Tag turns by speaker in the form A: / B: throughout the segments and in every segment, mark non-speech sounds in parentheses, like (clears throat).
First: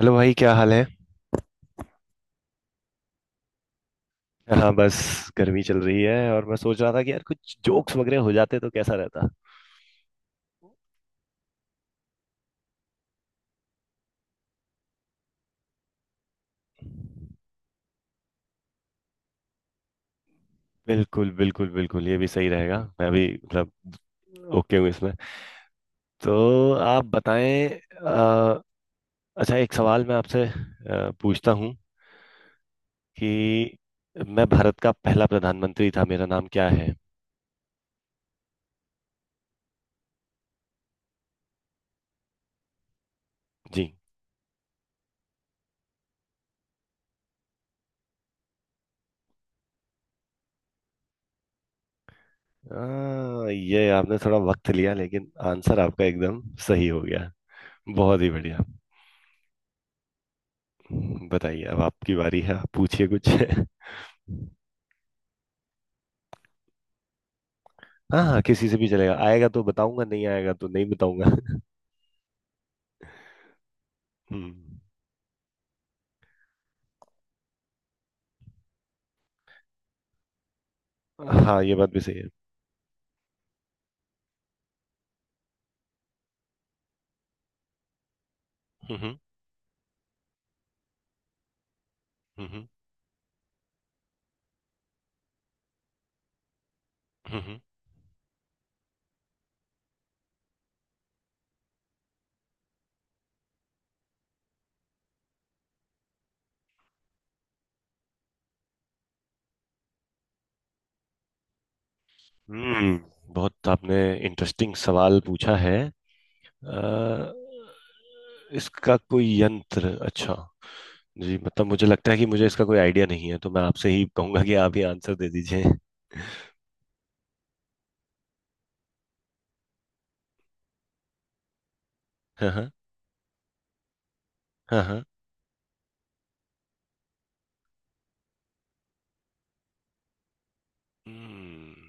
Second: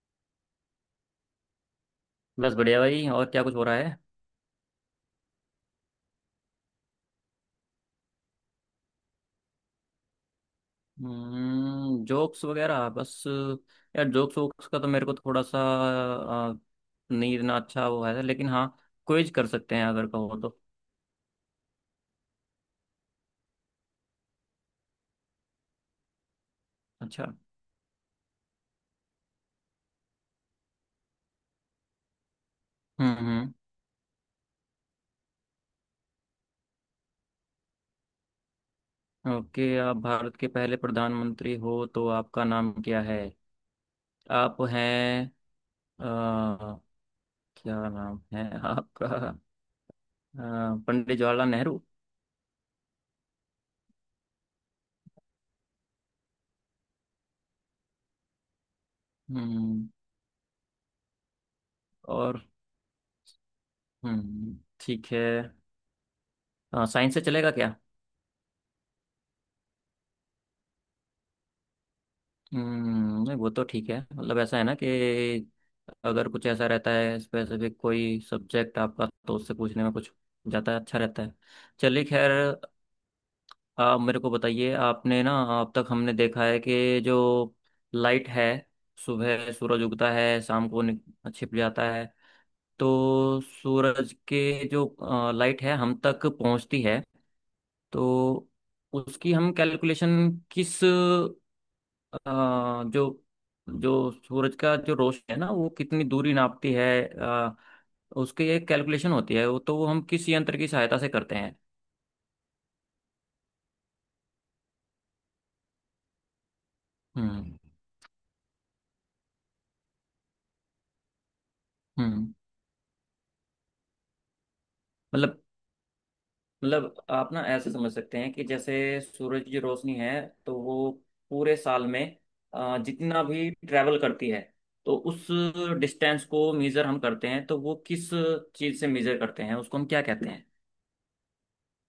A: Hello भाई, क्या हाल है?
B: बस बढ़िया भाई। और क्या कुछ हो रहा है?
A: हाँ बस, गर्मी चल रही है और मैं सोच रहा था कि यार कुछ जोक्स वगैरह हो जाते तो कैसा रहता।
B: जोक्स वगैरह, बस यार, जोक्स वोक्स का तो मेरे को थोड़ा सा नहीं इतना अच्छा वो है, लेकिन हाँ। क्विज कर सकते हैं अगर कहो तो।
A: बिल्कुल बिल्कुल बिल्कुल, ये भी सही रहेगा। मैं भी मतलब ओके हूँ इसमें। तो आप
B: अच्छा।
A: बताएं। अ, अच्छा, एक सवाल मैं आपसे पूछता हूँ
B: हम्म, हम्म।
A: कि मैं भारत का पहला प्रधानमंत्री था, मेरा नाम क्या है?
B: ओके, आप भारत के पहले प्रधानमंत्री हो तो आपका नाम क्या है?
A: जी।
B: आप हैं आ, क्या नाम है आपका? पंडित जवाहरलाल नेहरू।
A: ये आपने थोड़ा वक्त लिया लेकिन आंसर आपका एकदम सही हो गया। बहुत ही बढ़िया।
B: हम्म।
A: बताइए, अब आपकी बारी
B: और
A: है। आप पूछिए कुछ। (laughs)
B: हम्म, ठीक है। साइंस से चलेगा क्या?
A: हाँ हाँ, किसी से भी चलेगा। आएगा तो बताऊंगा, नहीं आएगा तो नहीं बताऊंगा। (laughs)
B: नहीं, वो तो ठीक है। मतलब ऐसा है ना
A: हम्म।
B: कि अगर कुछ ऐसा रहता है स्पेसिफिक कोई सब्जेक्ट आपका, तो उससे पूछने में कुछ जाता है, अच्छा रहता है।
A: हाँ, ये बात भी
B: चलिए
A: सही है।
B: खैर। आप मेरे को बताइए, आपने ना अब तक हमने देखा है कि जो लाइट है,
A: हम्म,
B: सुबह सूरज उगता है, शाम को छिप जाता है।
A: हम्म,
B: तो सूरज के जो लाइट है हम तक पहुंचती है।
A: हम्म,
B: तो उसकी हम कैलकुलेशन किस अ, जो जो सूरज का जो रोशनी है ना, वो कितनी दूरी नापती है, उसकी एक कैलकुलेशन होती है, वो हम किस यंत्र की सहायता से करते हैं?
A: हम्म। बहुत आपने इंटरेस्टिंग सवाल पूछा है। अ,
B: हम्म,
A: इसका कोई यंत्र, अच्छा। जी, मतलब मुझे लगता है कि
B: हम्म।
A: मुझे इसका कोई आइडिया नहीं है, तो मैं आपसे ही कहूंगा कि आप ही आंसर दे
B: मतलब
A: दीजिए।
B: मतलब आप ना ऐसे समझ सकते हैं कि जैसे सूरज की रोशनी है, तो वो पूरे साल में
A: हाँ हाँ,
B: जितना भी ट्रैवल करती है,
A: हाँ
B: तो
A: हाँ।
B: उस डिस्टेंस को मेजर हम करते हैं, तो वो किस चीज़ से मेजर करते हैं, उसको हम क्या कहते हैं?
A: हम्म।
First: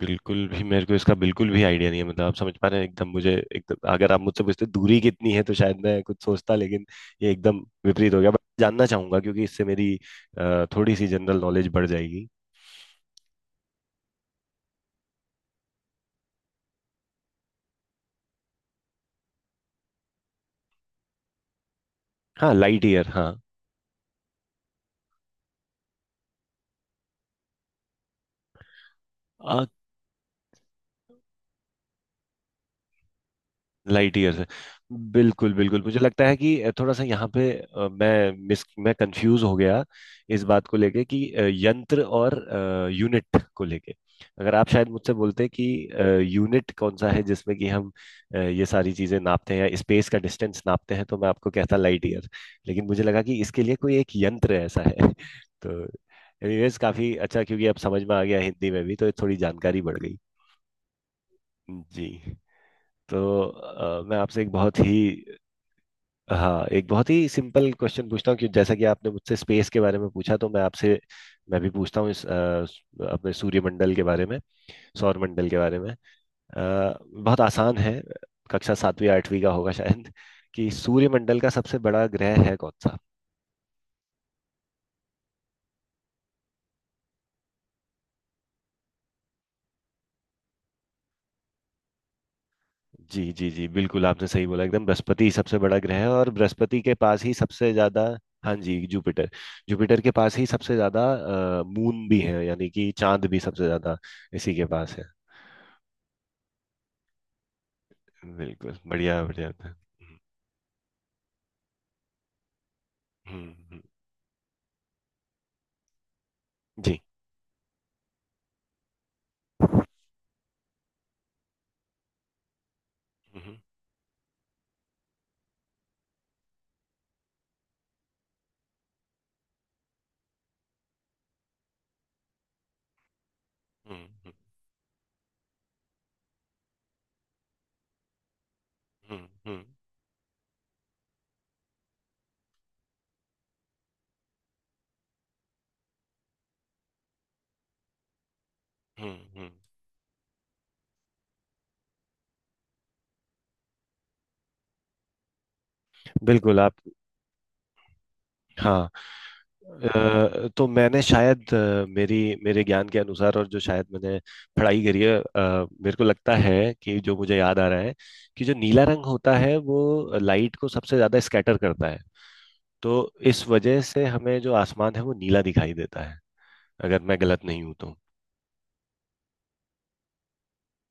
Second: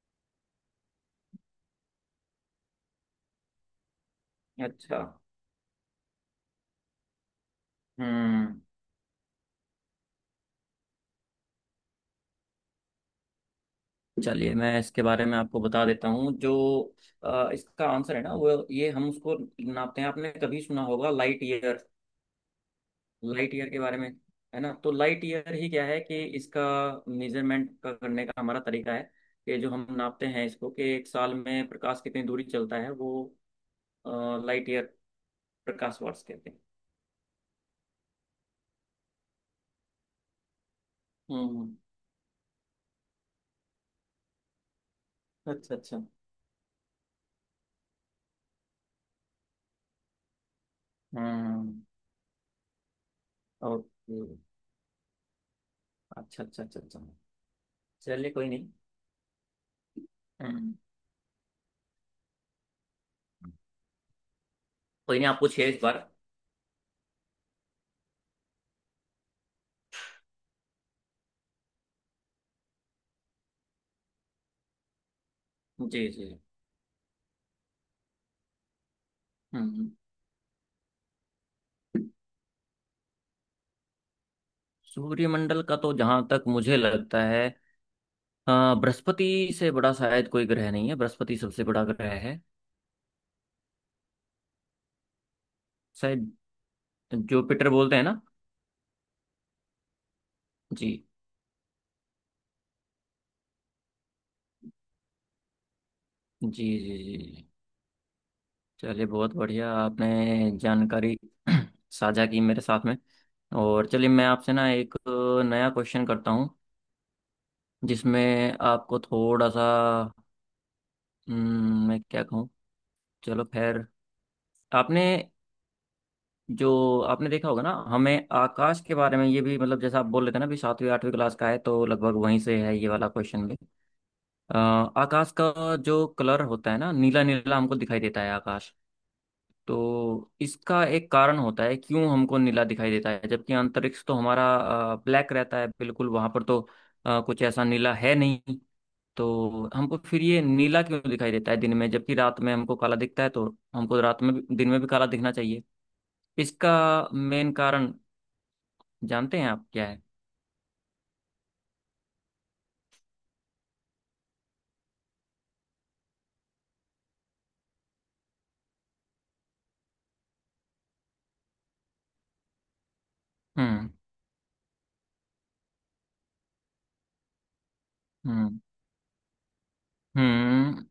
A: बिल्कुल भी मेरे को इसका बिल्कुल भी आइडिया नहीं है। मतलब आप समझ पा रहे हैं, एकदम मुझे एकदम अगर आप मुझसे पूछते दूरी
B: अच्छा।
A: कितनी है तो शायद मैं कुछ सोचता, लेकिन ये एकदम विपरीत हो गया। बट
B: हम्म
A: जानना चाहूंगा क्योंकि इससे मेरी थोड़ी सी जनरल नॉलेज बढ़ जाएगी।
B: चलिए, मैं इसके बारे में आपको बता देता हूँ। इसका आंसर है ना, वो ये, हम उसको नापते हैं। आपने कभी सुना होगा लाइट ईयर?
A: हाँ, लाइट ईयर, हाँ।
B: लाइट ईयर के बारे में, है ना? तो लाइट ईयर ही क्या है कि इसका मेजरमेंट का करने का हमारा तरीका है, कि जो हम नापते हैं इसको कि एक साल में प्रकाश कितनी दूरी चलता है, वो
A: लाइट ईयर से।
B: लाइट ईयर,
A: बिल्कुल बिल्कुल,
B: प्रकाश
A: मुझे
B: वर्ष
A: लगता है
B: कहते हैं।
A: कि थोड़ा सा यहाँ पे मैं कंफ्यूज हो गया। इस बात को लेके कि
B: हम्म।
A: यंत्र और यूनिट को लेके, अगर आप शायद मुझसे बोलते कि
B: अच्छा, अच्छा।
A: यूनिट कौन सा है जिसमें कि हम ये सारी चीजें नापते हैं या स्पेस का डिस्टेंस नापते हैं, तो मैं आपको कहता
B: हम्म,
A: लाइट ईयर। लेकिन मुझे लगा कि इसके लिए कोई एक
B: ओके।
A: यंत्र ऐसा है। (laughs) तो
B: अच्छा, अच्छा,
A: एनीवेज,
B: अच्छा, अच्छा।
A: काफी अच्छा क्योंकि अब समझ में आ
B: चलिए
A: गया,
B: कोई नहीं।
A: हिंदी में भी तो थोड़ी जानकारी बढ़ गई।
B: हम्म,
A: जी। तो मैं आपसे एक बहुत ही।
B: कोई नहीं। आप पूछिए इस बार।
A: हाँ, एक बहुत ही सिंपल क्वेश्चन पूछता हूँ कि जैसा कि आपने मुझसे स्पेस के बारे में पूछा, तो मैं भी पूछता हूँ इस अपने सूर्यमंडल के बारे में, सौर मंडल के बारे में।
B: जी, जी।
A: बहुत आसान है, कक्षा सातवीं आठवीं का होगा
B: हम्म।
A: शायद। कि सूर्यमंडल का सबसे बड़ा ग्रह है कौन सा?
B: सूर्यमंडल का तो जहां तक मुझे लगता है, अ, बृहस्पति से बड़ा शायद कोई ग्रह नहीं है, बृहस्पति सबसे बड़ा ग्रह है।
A: जी जी जी, बिल्कुल आपने सही बोला। एकदम बृहस्पति ही सबसे बड़ा ग्रह है, और
B: शायद
A: बृहस्पति के पास ही
B: जुपिटर
A: सबसे
B: बोलते हैं
A: ज्यादा।
B: ना?
A: हाँ जी, जुपिटर। जुपिटर के पास ही सबसे
B: जी,
A: ज्यादा मून भी है, यानी कि चांद भी सबसे ज्यादा इसी के पास है।
B: जी, जी। जी, जी।
A: बिल्कुल,
B: चलिए
A: बढ़िया
B: बहुत
A: बढ़िया था।
B: बढ़िया,
A: हम्म,
B: आपने जानकारी (clears throat) साझा की मेरे साथ में।
A: हम्म, हम्म,
B: और चलिए, मैं आपसे ना एक नया क्वेश्चन करता हूँ,
A: जी,
B: जिसमें आपको थोड़ा सा, मैं क्या कहूँ, चलो
A: हम्म,
B: खैर। आपने जो आपने देखा होगा ना, हमें आकाश के बारे में ये भी, मतलब जैसा आप बोल रहे थे ना, भी सातवीं आठवीं क्लास का है तो लगभग वहीं से है ये वाला क्वेश्चन भी।
A: हम्म,
B: आकाश का जो कलर होता है ना, नीला नीला हमको दिखाई देता है आकाश।
A: हम्म, हम्म,
B: तो इसका एक कारण होता है, क्यों हमको नीला दिखाई देता है, जबकि अंतरिक्ष तो हमारा ब्लैक रहता है बिल्कुल। वहां पर तो कुछ ऐसा नीला है नहीं।
A: हम्म, हम्म।
B: तो हमको फिर ये नीला क्यों दिखाई देता है दिन में, जबकि रात में हमको काला दिखता है? तो हमको रात में भी दिन में भी काला दिखना चाहिए।
A: बिल्कुल, आप
B: इसका मेन कारण
A: हाँ।
B: जानते हैं आप क्या है?
A: तो मैंने शायद मेरी मेरे ज्ञान के अनुसार, और जो शायद मैंने पढ़ाई करी है, मेरे को लगता है कि जो मुझे याद आ रहा है कि जो नीला रंग होता है वो लाइट को सबसे ज्यादा स्कैटर करता है, तो इस वजह
B: हम्म,
A: से हमें जो आसमान है वो नीला दिखाई देता है। अगर मैं गलत नहीं हूं तो।
B: हम्म, हम्म।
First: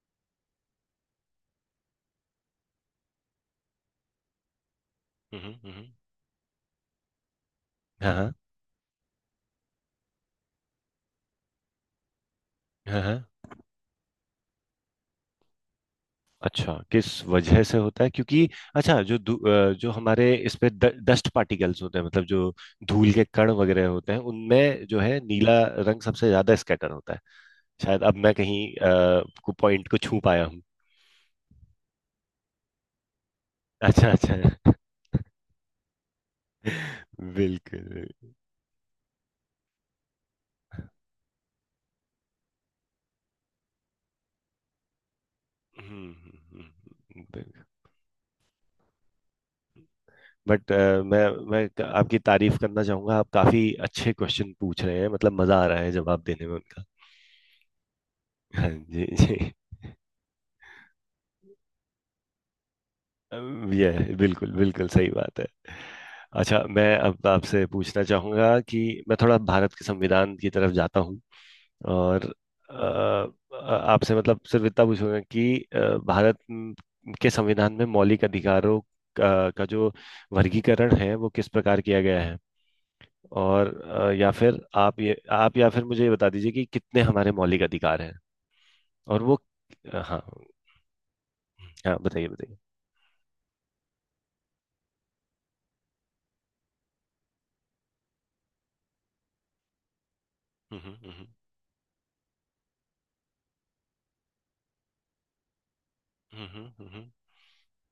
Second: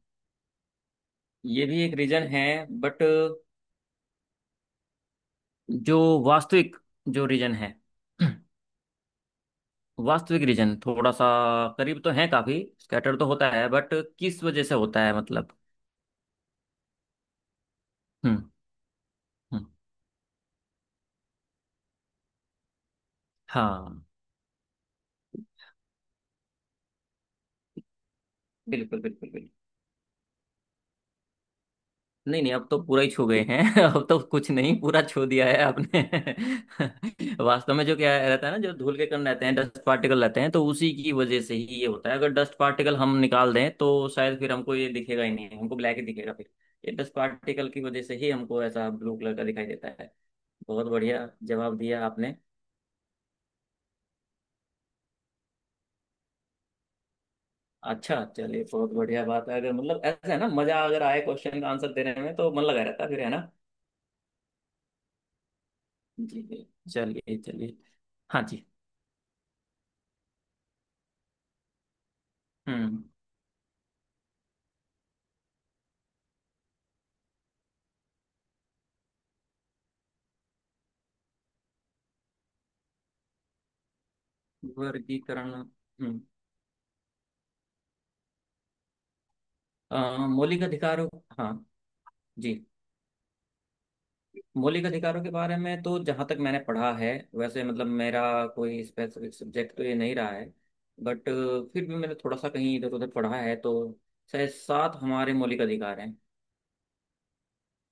B: ये भी एक रीजन है, बट
A: हम्म, हम्म।
B: जो वास्तविक जो रीजन है,
A: हाँ
B: वास्तविक रीजन थोड़ा सा करीब तो है, काफी
A: हाँ,
B: स्कैटर
A: हाँ।
B: तो होता है, बट किस वजह से होता है, मतलब?
A: अच्छा, किस वजह से होता है
B: हम्म,
A: क्योंकि? अच्छा, जो
B: हम्म।
A: जो हमारे इस पे डस्ट पार्टिकल्स होते हैं, मतलब जो धूल के कण वगैरह
B: हाँ
A: होते हैं उनमें जो है नीला रंग सबसे ज्यादा स्कैटर होता है। शायद अब मैं कहीं
B: बिल्कुल,
A: अ,
B: बिल्कुल, बिल्कुल।
A: को पॉइंट को छू पाया हूँ।
B: नहीं, नहीं, अब तो पूरा ही छू गए हैं (laughs) अब
A: अच्छा
B: तो
A: अच्छा।
B: कुछ नहीं, पूरा छू दिया है आपने।
A: (laughs)
B: (laughs) वास्तव में जो
A: बिल्कुल।
B: क्या रहता है ना, जो धूल के कण रहते हैं, डस्ट पार्टिकल रहते हैं, तो उसी की वजह से ही ये होता है। अगर डस्ट पार्टिकल हम निकाल दें, तो शायद फिर हमको ये दिखेगा ही नहीं, हमको ब्लैक ही दिखेगा। फिर ये डस्ट पार्टिकल की वजह से ही हमको ऐसा ब्लू कलर का दिखाई देता है।
A: बट
B: बहुत
A: मैं
B: बढ़िया
A: मैं
B: जवाब दिया
A: आपकी
B: आपने।
A: तारीफ करना चाहूंगा। आप काफी अच्छे क्वेश्चन पूछ रहे हैं, मतलब मजा आ रहा है जवाब देने में उनका।
B: अच्छा चलिए,
A: हाँ
B: बहुत
A: जी
B: बढ़िया
A: जी।
B: बात है। अगर मतलब ऐसा है ना, मजा अगर आए क्वेश्चन का आंसर देने में, तो मन लगा रहता है फिर, है ना?
A: ये बिल्कुल बिल्कुल सही बात है।
B: जी,
A: अच्छा,
B: जी।
A: मैं अब
B: चलिए,
A: आपसे
B: चलिए।
A: पूछना
B: हाँ
A: चाहूंगा
B: जी।
A: कि मैं थोड़ा भारत के संविधान की तरफ जाता हूँ, और अ,
B: हम्म।
A: आपसे मतलब सिर्फ इतना पूछूंगा कि भारत के संविधान में मौलिक अधिकारों का जो वर्गीकरण है वो किस प्रकार किया गया है, और या फिर आप ये
B: वर्गीकरण।
A: आप या फिर मुझे ये
B: हम्म,
A: बता दीजिए कि कितने हमारे मौलिक अधिकार हैं और वो।
B: अ,
A: हाँ
B: मौलिक अधिकारों। हाँ
A: हाँ, बताइए
B: जी।
A: बताइए।
B: मौलिक अधिकारों के बारे में तो जहाँ तक मैंने पढ़ा है, वैसे मतलब मेरा कोई स्पेसिफिक सब्जेक्ट तो ये नहीं रहा है,
A: हम्म
B: बट
A: हम्म
B: फिर भी मैंने थोड़ा सा कहीं इधर उधर पढ़ा है, तो शायद सात हमारे मौलिक अधिकार हैं,
A: हम्म,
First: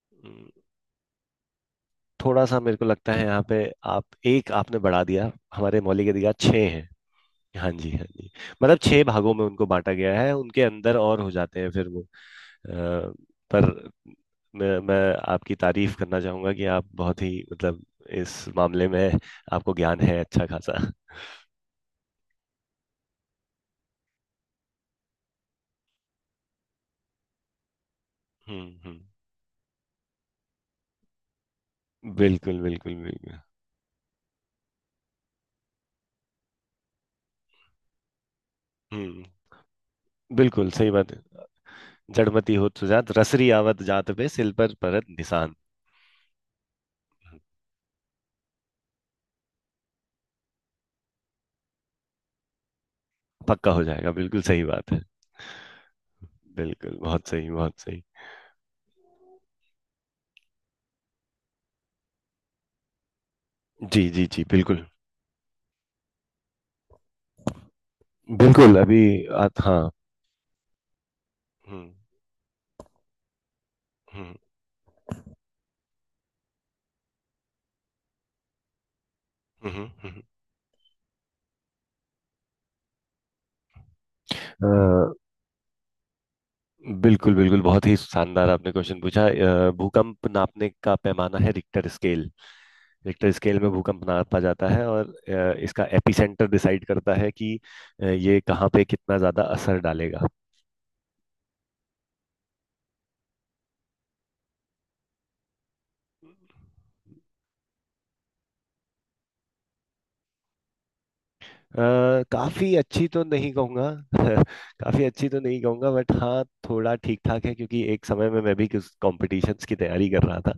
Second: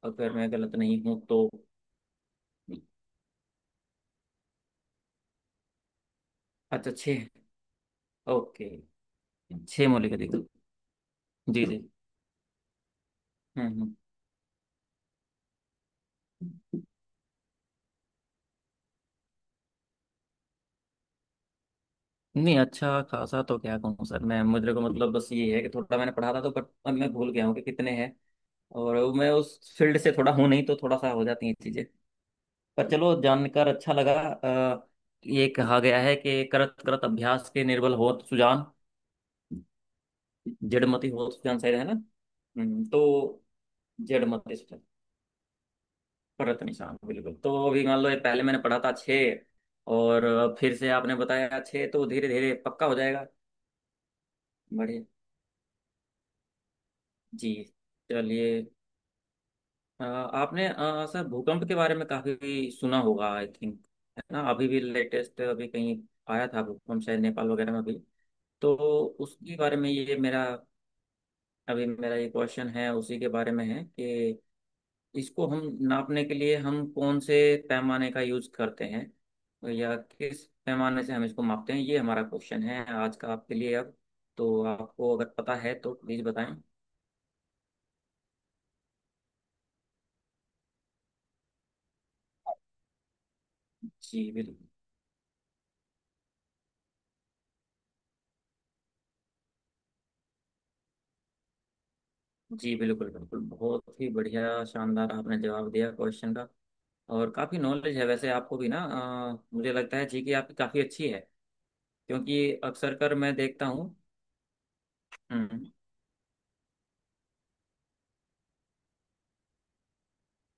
B: अगर
A: हम्म।
B: मैं गलत नहीं हूँ तो।
A: थोड़ा सा मेरे को लगता है यहाँ पे आप एक आपने बढ़ा दिया, हमारे मौलिक अधिकार छः हैं।
B: अच्छा, छः।
A: हाँ जी, हाँ जी।
B: ओके,
A: मतलब छह भागों में उनको
B: छः
A: बांटा
B: मौलिक
A: गया है,
B: अधिकार।
A: उनके अंदर और हो जाते
B: जी,
A: हैं
B: जी।
A: फिर वो। पर
B: हम्म,
A: मैं आपकी तारीफ करना चाहूंगा कि
B: हम्म।
A: आप बहुत ही मतलब इस मामले में आपको ज्ञान है अच्छा खासा।
B: नहीं, अच्छा खासा तो क्या कहूँ सर, मैं मुझे को मतलब बस ये है कि थोड़ा मैंने पढ़ा था तो, बट अब मैं भूल गया हूँ कि कितने हैं।
A: हम्म,
B: और
A: हम्म।
B: मैं उस फील्ड से थोड़ा हूं नहीं, तो थोड़ा सा हो जाती हैं ये चीजें।
A: बिल्कुल
B: पर
A: बिल्कुल
B: चलो
A: बिल्कुल।
B: जानकर अच्छा लगा। ये कहा गया है कि करत करत अभ्यास के निर्बल होत सुजान,
A: हम्म, बिल्कुल सही
B: जड़मति
A: बात है।
B: होत सुजान, सही है ना?
A: जड़मति होत
B: हम्म।
A: सुजात,
B: तो
A: रसरी आवत जात, पे सिल
B: जड़मति
A: पर
B: सुजान
A: परत निशान।
B: परत निशान, बिल्कुल। तो अभी मान लो, ये पहले मैंने पढ़ा था छः, और फिर से आपने बताया छः, तो धीरे धीरे पक्का हो जाएगा।
A: पक्का हो जाएगा, बिल्कुल सही बात है।
B: बढ़िया।
A: बिल्कुल, बहुत सही
B: जी,
A: बहुत सही।
B: चलिए। आपने सर भूकंप के बारे में काफी सुना होगा, आई थिंक।
A: जी,
B: है
A: जी,
B: ना?
A: जी,
B: अभी भी
A: बिल्कुल।
B: लेटेस्ट अभी कहीं आया था भूकंप, शायद नेपाल वगैरह में भी। तो
A: बिल्कुल, अभी
B: उसके
A: आप
B: बारे
A: हाँ।
B: में ये मेरा
A: हुँ,
B: अभी मेरा ये क्वेश्चन है उसी के बारे में है,
A: हुँ,
B: कि इसको हम नापने के लिए हम कौन से पैमाने का यूज करते हैं,
A: हुँ, हुँ,
B: या
A: हुँ, हुँ।
B: किस पैमाने से हम इसको मापते हैं, ये हमारा क्वेश्चन है आज का आपके लिए अब। तो
A: अ,
B: आपको अगर पता है तो प्लीज बताएं।
A: बिल्कुल, बिल्कुल, बहुत ही शानदार आपने क्वेश्चन पूछा। भूकंप नापने का पैमाना है रिक्टर स्केल। रिक्टर स्केल में भूकंप
B: जी
A: नापा
B: बिल्कुल।
A: जाता है, और इसका एपिसेंटर डिसाइड करता है कि ये कहाँ पे कितना ज़्यादा असर डालेगा।
B: जी बिल्कुल, बिल्कुल, बहुत ही बढ़िया शानदार आपने जवाब दिया क्वेश्चन का। और काफ़ी नॉलेज है वैसे आपको भी ना। मुझे लगता है जी कि आपकी काफ़ी अच्छी है, क्योंकि
A: काफ़ी
B: अक्सर
A: अच्छी
B: कर
A: तो
B: मैं
A: नहीं
B: देखता
A: कहूँगा।
B: हूँ।
A: (laughs) काफ़ी अच्छी तो नहीं
B: हम्म,
A: कहूँगा, बट हाँ, थोड़ा ठीक-ठाक है, क्योंकि एक समय में मैं भी कुछ कॉम्पिटिशन्स की तैयारी कर रहा था,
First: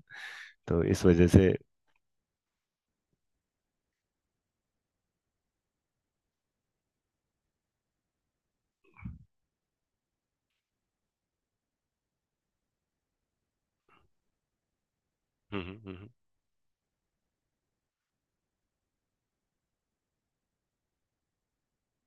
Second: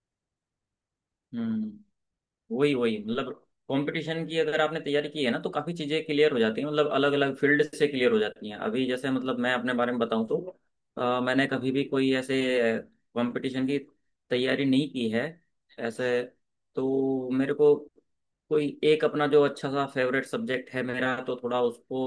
A: तो इस वजह से।
B: हम्म। वही वही, मतलब कंपटीशन की अगर आपने तैयारी की है ना, तो काफी चीजें क्लियर हो जाती हैं, मतलब अलग अलग फील्ड से क्लियर हो जाती हैं। अभी जैसे मतलब मैं अपने बारे में बताऊं तो, मैंने कभी भी कोई ऐसे कंपटीशन की तैयारी नहीं की है
A: हम्म, हम्म,
B: ऐसे। तो मेरे को कोई एक अपना जो अच्छा सा फेवरेट सब्जेक्ट है मेरा, तो थोड़ा उसको,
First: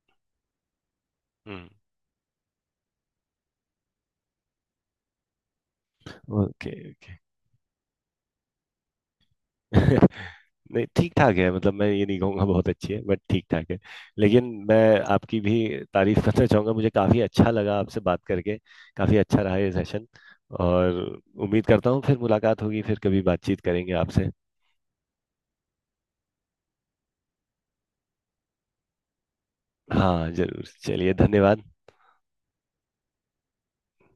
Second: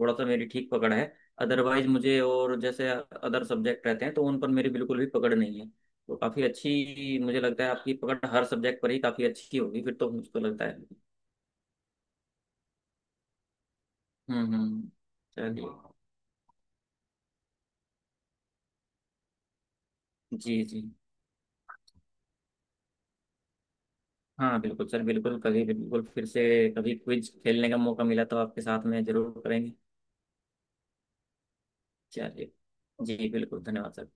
B: थोड़ा सा मेरी ठीक पकड़ है।
A: हम्म।
B: अदरवाइज मुझे और जैसे अदर सब्जेक्ट रहते हैं, तो उन पर मेरी बिल्कुल भी पकड़ नहीं है। तो काफी
A: ओके ओके।
B: अच्छी मुझे लगता है आपकी पकड़ हर सब्जेक्ट पर ही काफी अच्छी होगी फिर,
A: (laughs)
B: तो मुझको लगता है।
A: नहीं, ठीक ठाक है, मतलब मैं ये नहीं कहूँगा बहुत अच्छी है, बट ठीक ठाक है। लेकिन
B: हम्म,
A: मैं
B: हम्म।
A: आपकी भी
B: चलिए।
A: तारीफ (laughs) करना चाहूँगा, मुझे काफ़ी अच्छा लगा आपसे बात करके। काफ़ी अच्छा रहा ये सेशन,
B: जी, जी।
A: और उम्मीद करता हूँ फिर मुलाकात होगी, फिर कभी बातचीत करेंगे आपसे।
B: हाँ बिल्कुल सर, बिल्कुल कभी, बिल्कुल फिर से कभी क्विज खेलने का मौका मिला तो आपके साथ में जरूर करेंगे।
A: हाँ जरूर, चलिए, धन्यवाद।
B: चलिए। जी बिल्कुल, धन्यवाद सर।